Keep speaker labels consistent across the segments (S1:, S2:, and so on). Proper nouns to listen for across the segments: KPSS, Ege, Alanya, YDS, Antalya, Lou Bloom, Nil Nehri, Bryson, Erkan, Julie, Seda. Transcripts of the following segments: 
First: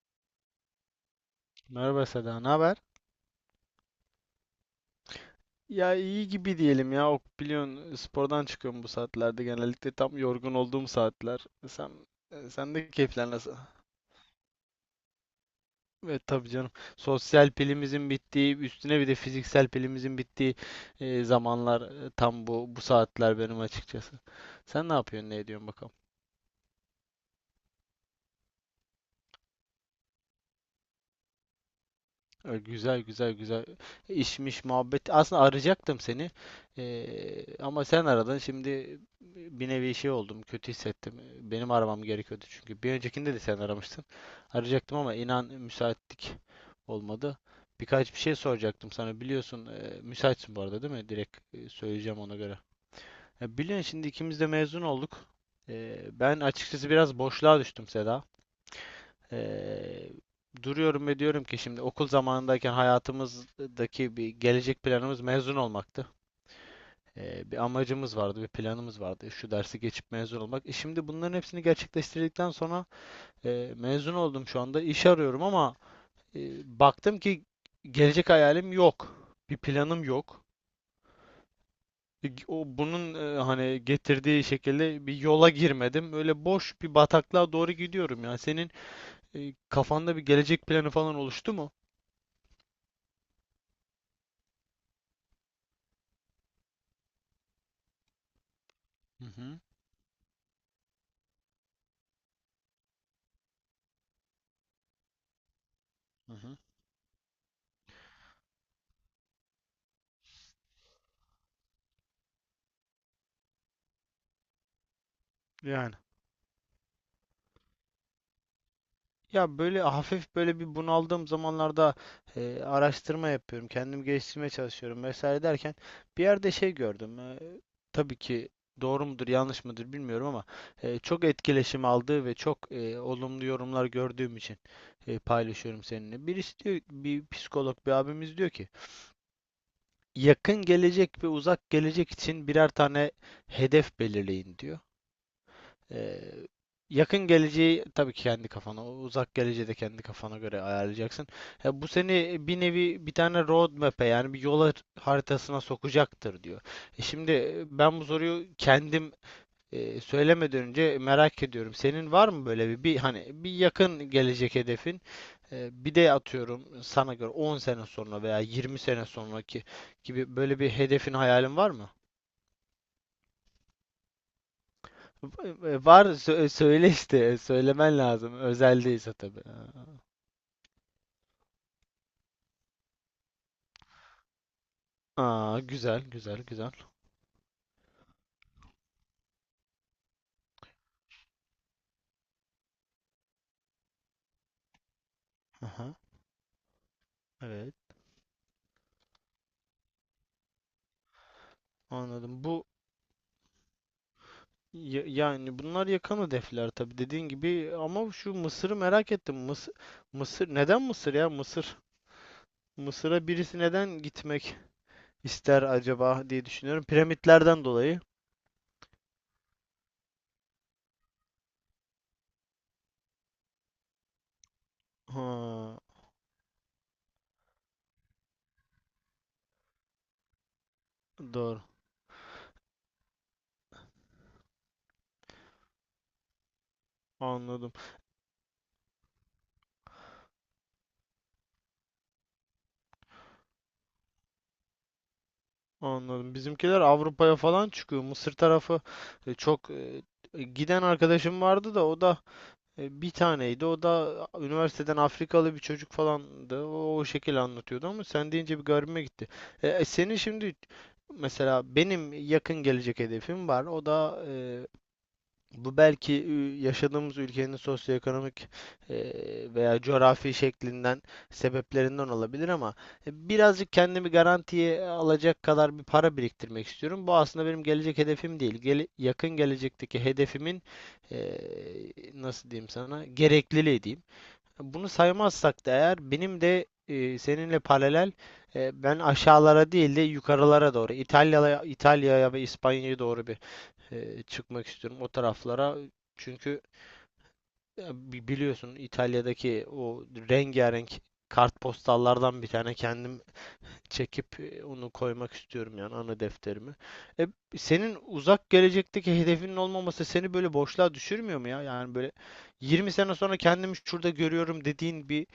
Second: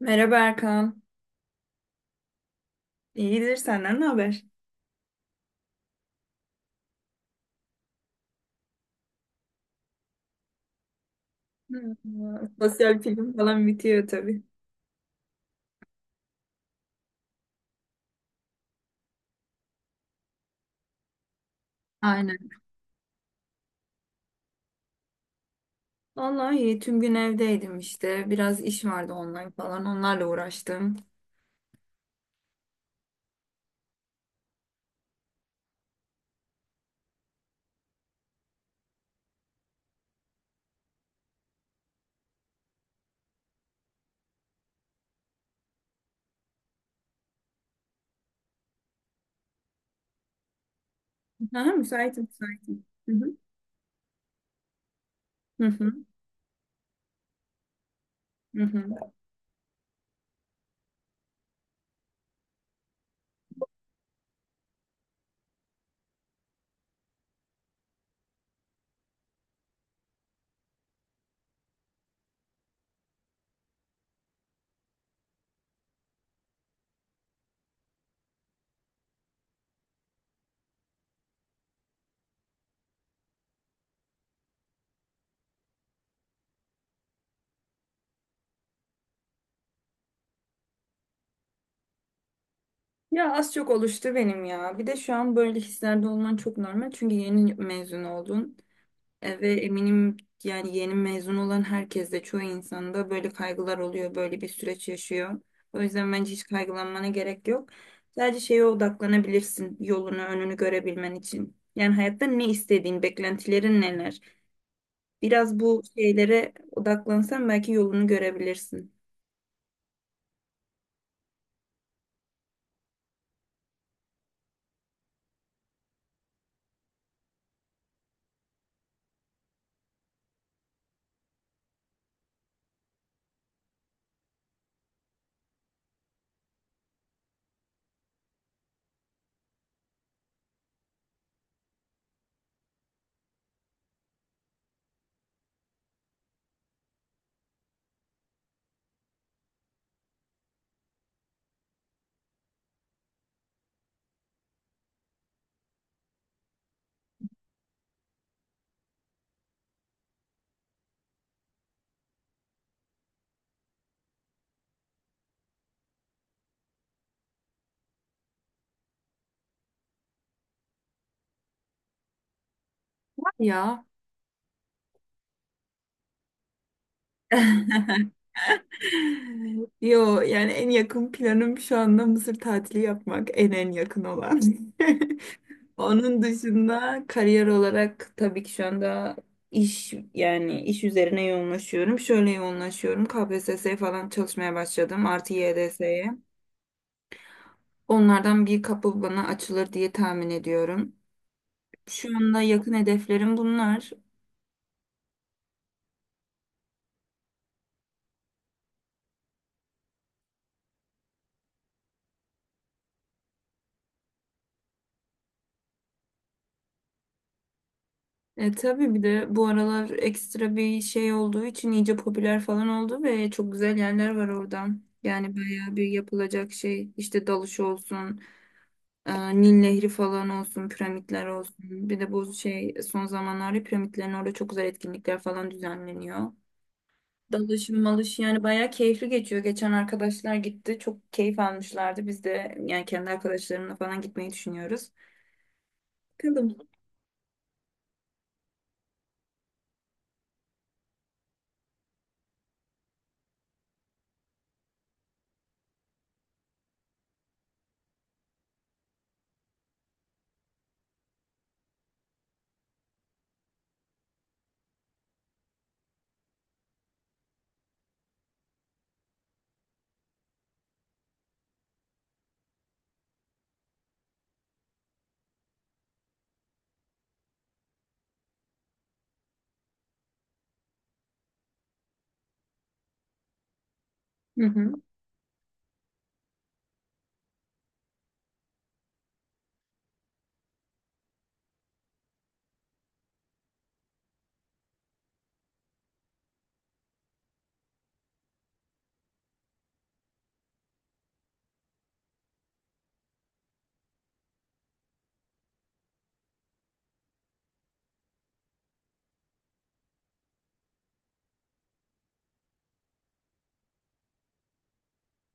S1: Merhaba Erkan.
S2: Merhaba Seda, ne haber?
S1: İyidir, senden ne haber?
S2: Ya iyi gibi diyelim ya. Ok, biliyorsun spordan çıkıyorum bu saatlerde. Genellikle tam yorgun olduğum saatler. Sen,
S1: Merhaba.
S2: sen de
S1: Sosyal
S2: keyifler
S1: film
S2: nasıl?
S1: falan bitiyor tabii.
S2: Evet tabii canım. Sosyal pilimizin bittiği, üstüne bir de fiziksel pilimizin bittiği zamanlar,
S1: Aynen.
S2: tam bu saatler benim açıkçası. Sen ne yapıyorsun, ne ediyorsun bakalım?
S1: Vallahi iyi. Tüm gün evdeydim işte. Biraz iş vardı, online falan. Onlarla uğraştım.
S2: Güzel güzel güzel işmiş muhabbet. Aslında arayacaktım seni. Ama sen aradın. Şimdi bir nevi şey oldum. Kötü hissettim. Benim aramam gerekiyordu çünkü. Bir öncekinde de sen aramıştın. Arayacaktım ama inan müsaitlik olmadı. Birkaç bir şey soracaktım sana. Biliyorsun müsaitsin bu arada değil mi? Direkt
S1: Aha,
S2: söyleyeceğim
S1: müsaitim,
S2: ona göre.
S1: müsaitim. Hı hı.
S2: Ya biliyorsun şimdi ikimiz de mezun olduk.
S1: Hı hı.
S2: Ben açıkçası biraz boşluğa düştüm Seda.
S1: Hı hı.
S2: Eee, Duruyorum ve diyorum ki şimdi okul zamanındayken hayatımızdaki bir gelecek planımız mezun olmaktı. Bir amacımız vardı, bir planımız vardı. Şu dersi geçip mezun olmak. E şimdi bunların hepsini gerçekleştirdikten sonra mezun oldum şu anda. İş arıyorum ama baktım ki gelecek hayalim yok. Bir planım yok. O bunun, hani getirdiği şekilde bir yola girmedim. Öyle boş bir bataklığa doğru gidiyorum ya. Senin kafanda bir gelecek planı falan oluştu mu?
S1: Ya az çok oluştu benim ya. Bir de şu an böyle hislerde olman çok normal. Çünkü yeni mezun oldun.
S2: Hı
S1: Ve
S2: hı.
S1: eminim yani yeni mezun olan herkeste, çoğu insanda böyle kaygılar oluyor, böyle bir süreç yaşıyor. O yüzden bence
S2: Hı
S1: hiç
S2: hı.
S1: kaygılanmana gerek yok. Sadece şeye odaklanabilirsin, yolunu, önünü görebilmen için. Yani hayatta ne istediğin, beklentilerin neler? Biraz bu
S2: Yani.
S1: şeylere odaklansan belki yolunu görebilirsin.
S2: Ya böyle hafif böyle bir bunaldığım zamanlarda araştırma yapıyorum. Kendimi geliştirmeye çalışıyorum vesaire derken bir yerde şey gördüm. Tabii ki doğru mudur yanlış mıdır bilmiyorum ama çok etkileşim aldığı ve çok olumlu yorumlar gördüğüm için paylaşıyorum seninle. Birisi diyor, bir psikolog bir abimiz diyor ki yakın gelecek ve uzak gelecek için birer tane hedef belirleyin diyor. Ee, Yakın geleceği tabii ki kendi kafana, uzak geleceği de kendi kafana göre ayarlayacaksın. Ya bu seni bir nevi bir tane road map'e, yani bir yol haritasına sokacaktır diyor. E şimdi, ben bu soruyu kendim söylemeden önce merak ediyorum. Senin var mı böyle bir, bir hani bir yakın gelecek hedefin? Bir de atıyorum, sana göre 10 sene sonra veya 20 sene sonraki gibi böyle bir hedefin, hayalin var mı?
S1: Ya
S2: Var, söyle işte, söylemen lazım özel değilse tabii.
S1: Yo, yani en yakın planım şu anda Mısır tatili yapmak, en yakın olan.
S2: Aa, güzel
S1: Onun
S2: güzel güzel.
S1: dışında kariyer olarak tabii ki şu anda iş, yani iş üzerine yoğunlaşıyorum. Şöyle yoğunlaşıyorum: KPSS'ye falan çalışmaya başladım. Artı
S2: Aha,
S1: YDS'ye.
S2: evet,
S1: Onlardan bir kapı bana açılır diye tahmin ediyorum. Şu anda
S2: anladım. Bu
S1: yakın hedeflerim bunlar.
S2: yani bunlar yakın hedefler tabii dediğin gibi ama şu Mısır'ı merak ettim. Mısır, Mısır neden Mısır ya Mısır? Mısır'a birisi neden gitmek ister acaba diye düşünüyorum. Piramitlerden dolayı.
S1: Tabii bir de bu aralar ekstra bir şey olduğu için iyice popüler falan oldu ve çok güzel yerler var oradan. Yani bayağı
S2: Ha,
S1: bir yapılacak şey, işte dalış olsun, Nil Nehri falan olsun, piramitler olsun.
S2: doğru,
S1: Bir de bu şey, son zamanlarda piramitlerin orada çok güzel etkinlikler falan düzenleniyor.
S2: anladım.
S1: Dalışım malış, yani bayağı keyifli geçiyor. Geçen arkadaşlar gitti, çok keyif almışlardı. Biz de yani kendi arkadaşlarımla falan gitmeyi düşünüyoruz.
S2: Anladım.
S1: Bakalım.
S2: Bizimkiler Avrupa'ya falan çıkıyor. Mısır tarafı çok, giden arkadaşım vardı da o da bir taneydi. O da üniversiteden Afrikalı bir çocuk falandı. O, o şekilde anlatıyordu ama sen deyince bir garibime gitti. Senin şimdi mesela benim yakın gelecek hedefim var. O da bu belki yaşadığımız ülkenin sosyoekonomik veya coğrafi şeklinden, sebeplerinden olabilir ama birazcık kendimi garantiye alacak kadar bir para biriktirmek istiyorum. Bu aslında benim gelecek hedefim değil. Yakın gelecekteki hedefimin eee, nasıl diyeyim sana, gerekliliği diyeyim.
S1: Hı hı.
S2: Bunu saymazsak da eğer benim de, seninle paralel, ben aşağılara değil de yukarılara doğru İtalya'ya ve İspanya'ya doğru bir, çıkmak istiyorum o taraflara. Çünkü ya biliyorsun İtalya'daki o rengarenk kartpostallardan bir tane kendim çekip onu koymak istiyorum yani ana defterime. E, Senin uzak gelecekteki hedefinin olmaması seni böyle boşluğa düşürmüyor mu ya? Yani böyle 20 sene sonra kendimi şurada görüyorum dediğin bir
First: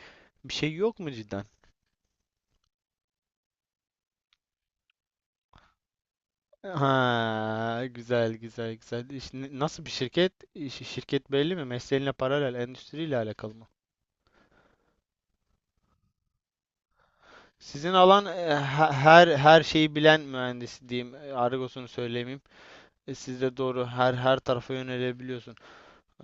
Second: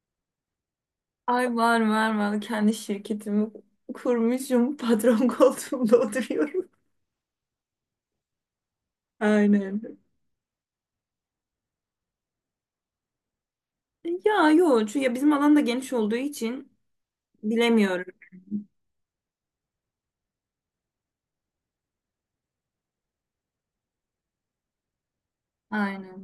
S2: şey yok mu cidden?
S1: Ay, var var var. Kendi şirketimi kurmuşum. Patron koltuğumda oturuyorum.
S2: Ha, güzel güzel güzel.
S1: Aynen.
S2: Nasıl bir şirket? Şirket belli mi? Mesleğinle paralel, endüstriyle alakalı mı?
S1: Ya yok. Çünkü ya bizim alan da geniş olduğu için
S2: Sizin
S1: bilemiyorum.
S2: alan, her şeyi bilen mühendis diyeyim. E, argosunu söylemeyeyim. E, siz de doğru her tarafa yönelebiliyorsun.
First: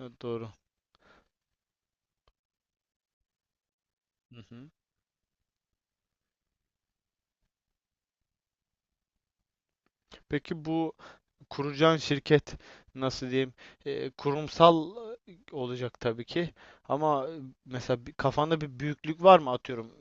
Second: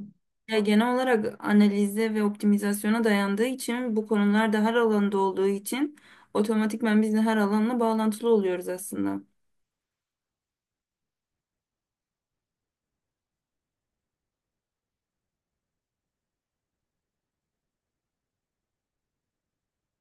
S2: E, doğru.
S1: Ya genel olarak analize ve optimizasyona dayandığı için, bu
S2: Hı
S1: konular da
S2: hı.
S1: her alanda olduğu için otomatikman biz de her alanla bağlantılı oluyoruz aslında.
S2: Peki bu kuracağın şirket nasıl diyeyim? Kurumsal, olacak tabii ki. Ama, mesela kafanda bir büyüklük var mı atıyorum?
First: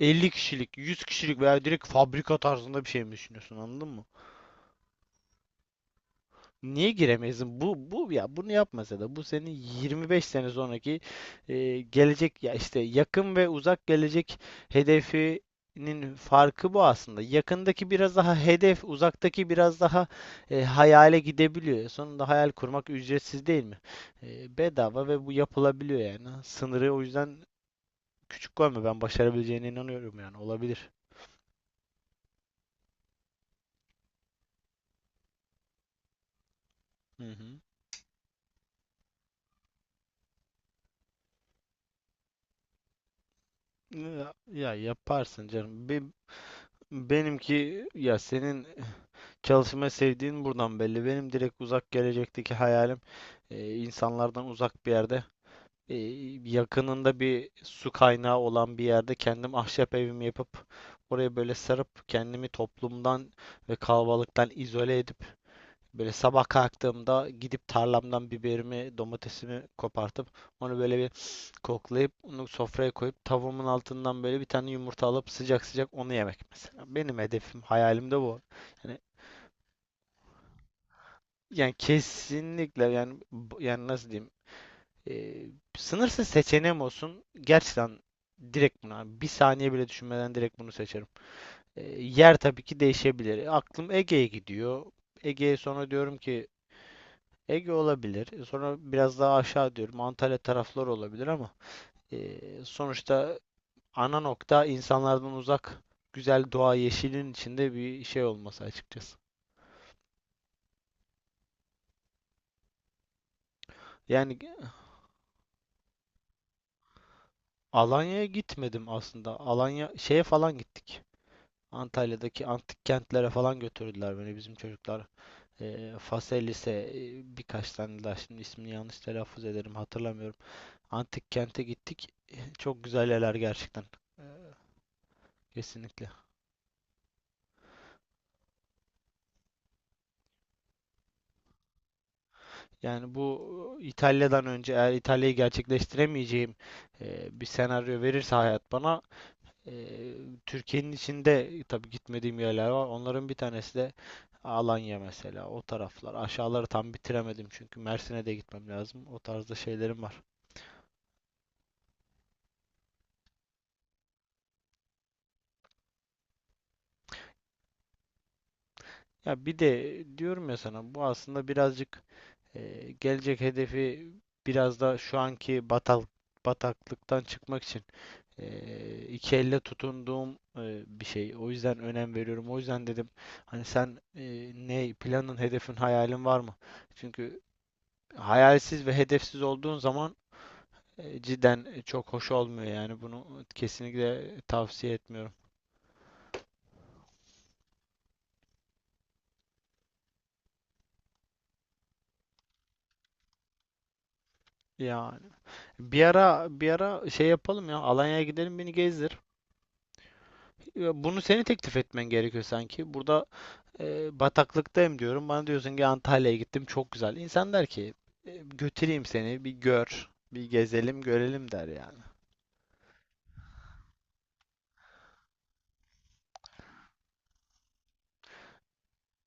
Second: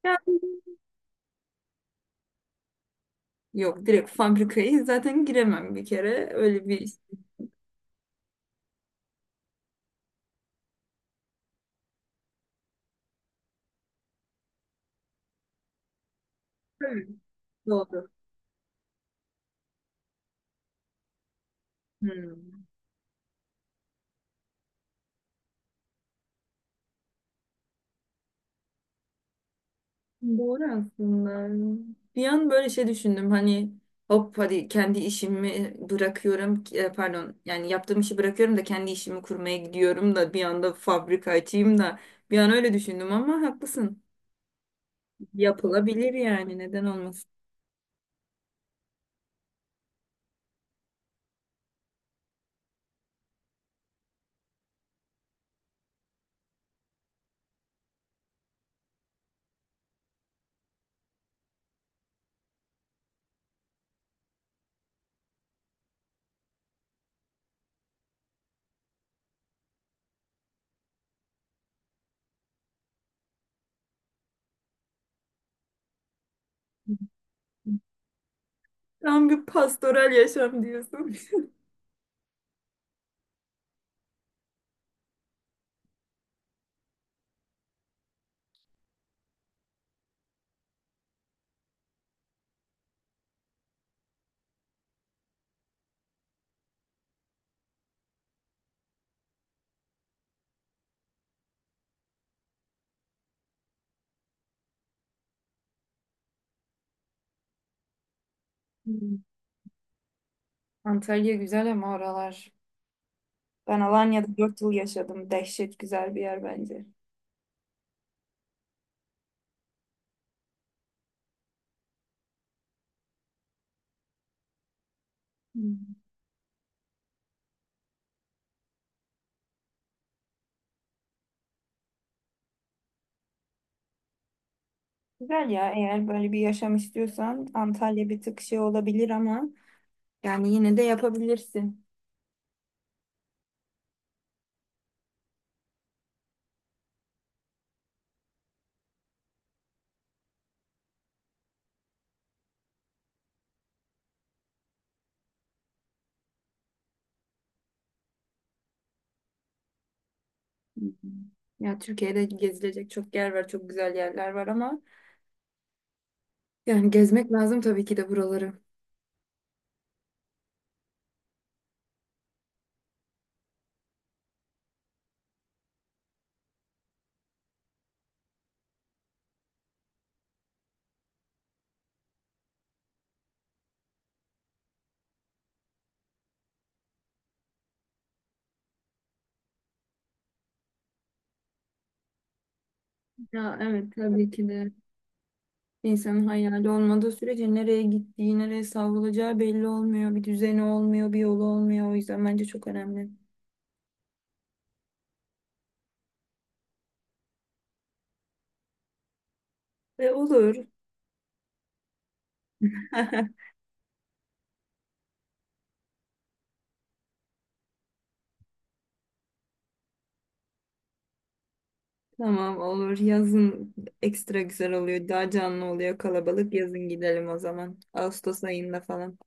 S2: 50
S1: Yani
S2: kişilik, 100 kişilik veya direkt fabrika tarzında bir şey mi düşünüyorsun?
S1: yok,
S2: Anladın mı?
S1: direkt fabrikayı zaten giremem bir kere. Öyle bir.
S2: Niye giremezsin? Bu ya, bunu yapmasa da bu senin 25 sene sonraki, gelecek ya işte yakın ve uzak gelecek hedefinin farkı bu
S1: Tabii.
S2: aslında. Yakındaki
S1: Doğru.
S2: biraz daha hedef, uzaktaki biraz daha, hayale gidebiliyor. Sonunda hayal
S1: Hmm.
S2: kurmak ücretsiz değil mi? E, bedava ve bu yapılabiliyor yani. Sınırı o yüzden küçük koyma. Ben başarabileceğine inanıyorum yani.
S1: Doğru
S2: Olabilir.
S1: aslında. Bir an böyle şey düşündüm, hani hop, hadi kendi işimi bırakıyorum,
S2: Hı
S1: pardon
S2: hı.
S1: yani yaptığım işi bırakıyorum da kendi işimi kurmaya gidiyorum da bir anda fabrika açayım da, bir an öyle düşündüm ama haklısın.
S2: Ya, ya yaparsın canım.
S1: Yapılabilir yani, neden olmasın.
S2: Benimki ya, senin çalışmayı sevdiğin buradan belli. Benim direkt uzak gelecekteki hayalim insanlardan uzak bir yerde, e, yakınında bir su kaynağı olan bir yerde kendim ahşap evimi yapıp oraya böyle sarıp kendimi toplumdan ve kalabalıktan izole edip böyle sabah kalktığımda gidip tarlamdan biberimi, domatesimi kopartıp onu böyle bir koklayıp onu sofraya koyup tavuğumun altından böyle bir tane yumurta alıp sıcak sıcak onu yemek mesela. Benim hedefim, hayalim de bu. Yani,
S1: Tam bir pastoral yaşam diyorsun.
S2: yani kesinlikle yani yani nasıl diyeyim, eee, sınırsız seçeneğim olsun gerçekten, direkt buna bir saniye bile düşünmeden direkt bunu seçerim. Yer tabii ki değişebilir. Aklım Ege'ye gidiyor. Ege'ye, sonra diyorum ki Ege olabilir. E, sonra biraz daha aşağı diyorum Antalya tarafları olabilir ama sonuçta ana nokta insanlardan uzak, güzel doğa, yeşilin içinde bir şey olması
S1: Hmm.
S2: açıkçası.
S1: Antalya güzel ama oralar. Ben Alanya'da
S2: Yani
S1: 4 yıl yaşadım. Dehşet güzel bir yer bence.
S2: Alanya'ya gitmedim aslında. Alanya şeye falan gittik. Antalya'daki antik kentlere falan götürdüler beni bizim çocuklar.
S1: Hmm.
S2: Faselis'e, birkaç tane daha şimdi ismini yanlış telaffuz ederim hatırlamıyorum. Antik kente gittik. E, çok güzel yerler gerçekten. Eee,
S1: Güzel ya, eğer
S2: Kesinlikle.
S1: böyle bir yaşam istiyorsan Antalya bir tık şey olabilir ama yani yine de yapabilirsin.
S2: Yani bu, İtalya'dan önce eğer İtalya'yı gerçekleştiremeyeceğim bir senaryo verirse hayat bana, Eee, Türkiye'nin içinde tabii gitmediğim yerler var. Onların bir tanesi de Alanya mesela. O taraflar. Aşağıları tam bitiremedim çünkü Mersin'e de gitmem lazım. O tarzda şeylerim var.
S1: Hı hı. Ya Türkiye'de gezilecek çok yer var, çok güzel yerler var ama yani gezmek lazım tabii ki de buraları.
S2: Ya bir de diyorum ya sana, bu aslında birazcık, gelecek hedefi biraz da şu anki bataklıktan çıkmak için iki elle tutunduğum, bir şey. O yüzden önem veriyorum. O yüzden dedim hani sen, ne planın, hedefin, hayalin var mı? Çünkü hayalsiz ve hedefsiz olduğun zaman, cidden, çok hoş olmuyor yani, bunu
S1: Ya evet, tabii
S2: kesinlikle
S1: ki de
S2: tavsiye etmiyorum.
S1: insanın hayali olmadığı sürece nereye gittiği, nereye savrulacağı belli olmuyor. Bir düzeni olmuyor, bir yolu olmuyor. O yüzden bence çok önemli.
S2: Yani bir ara şey yapalım ya, Alanya'ya gidelim, beni gezdir.
S1: Ve olur.
S2: Ya bunu seni teklif etmen gerekiyor sanki. Burada, bataklıktayım diyorum. Bana diyorsun ki Antalya'ya gittim çok güzel. İnsan der ki "E, götüreyim seni bir gör, bir gezelim görelim" der yani.
S1: Tamam, olur. Yazın ekstra güzel oluyor. Daha canlı oluyor, kalabalık. Yazın gidelim o zaman. Ağustos ayında falan.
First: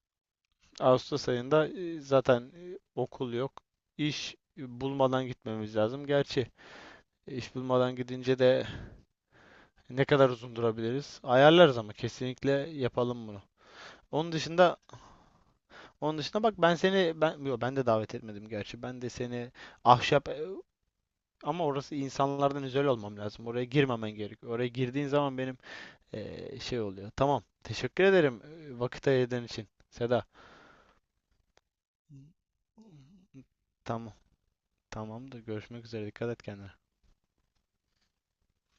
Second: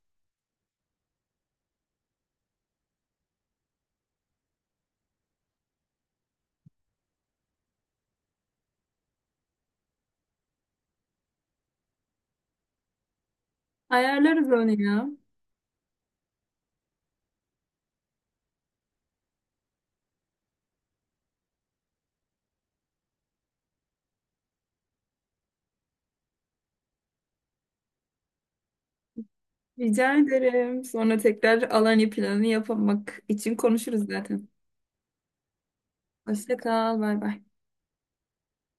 S2: Ağustos ayında zaten, okul yok. İş, bulmadan gitmemiz lazım. Gerçi İş bulmadan gidince de ne kadar uzun durabiliriz? Ayarlarız ama kesinlikle yapalım bunu. Onun
S1: Ayarlarız onu
S2: dışında
S1: ya.
S2: onun dışında bak, ben seni, ben de davet etmedim gerçi. Ben de seni ahşap, ama orası insanlardan özel olmam lazım. Oraya girmemen gerekiyor. Oraya girdiğin zaman benim, şey oluyor. Tamam. Teşekkür ederim vakit ayırdığın için
S1: Rica
S2: Seda.
S1: ederim. Sonra tekrar Alanya planı yapmak için konuşuruz
S2: Tamam.
S1: zaten.
S2: Tamamdır. Görüşmek üzere. Dikkat et
S1: Hoşça
S2: kendine.
S1: kal. Bay bay.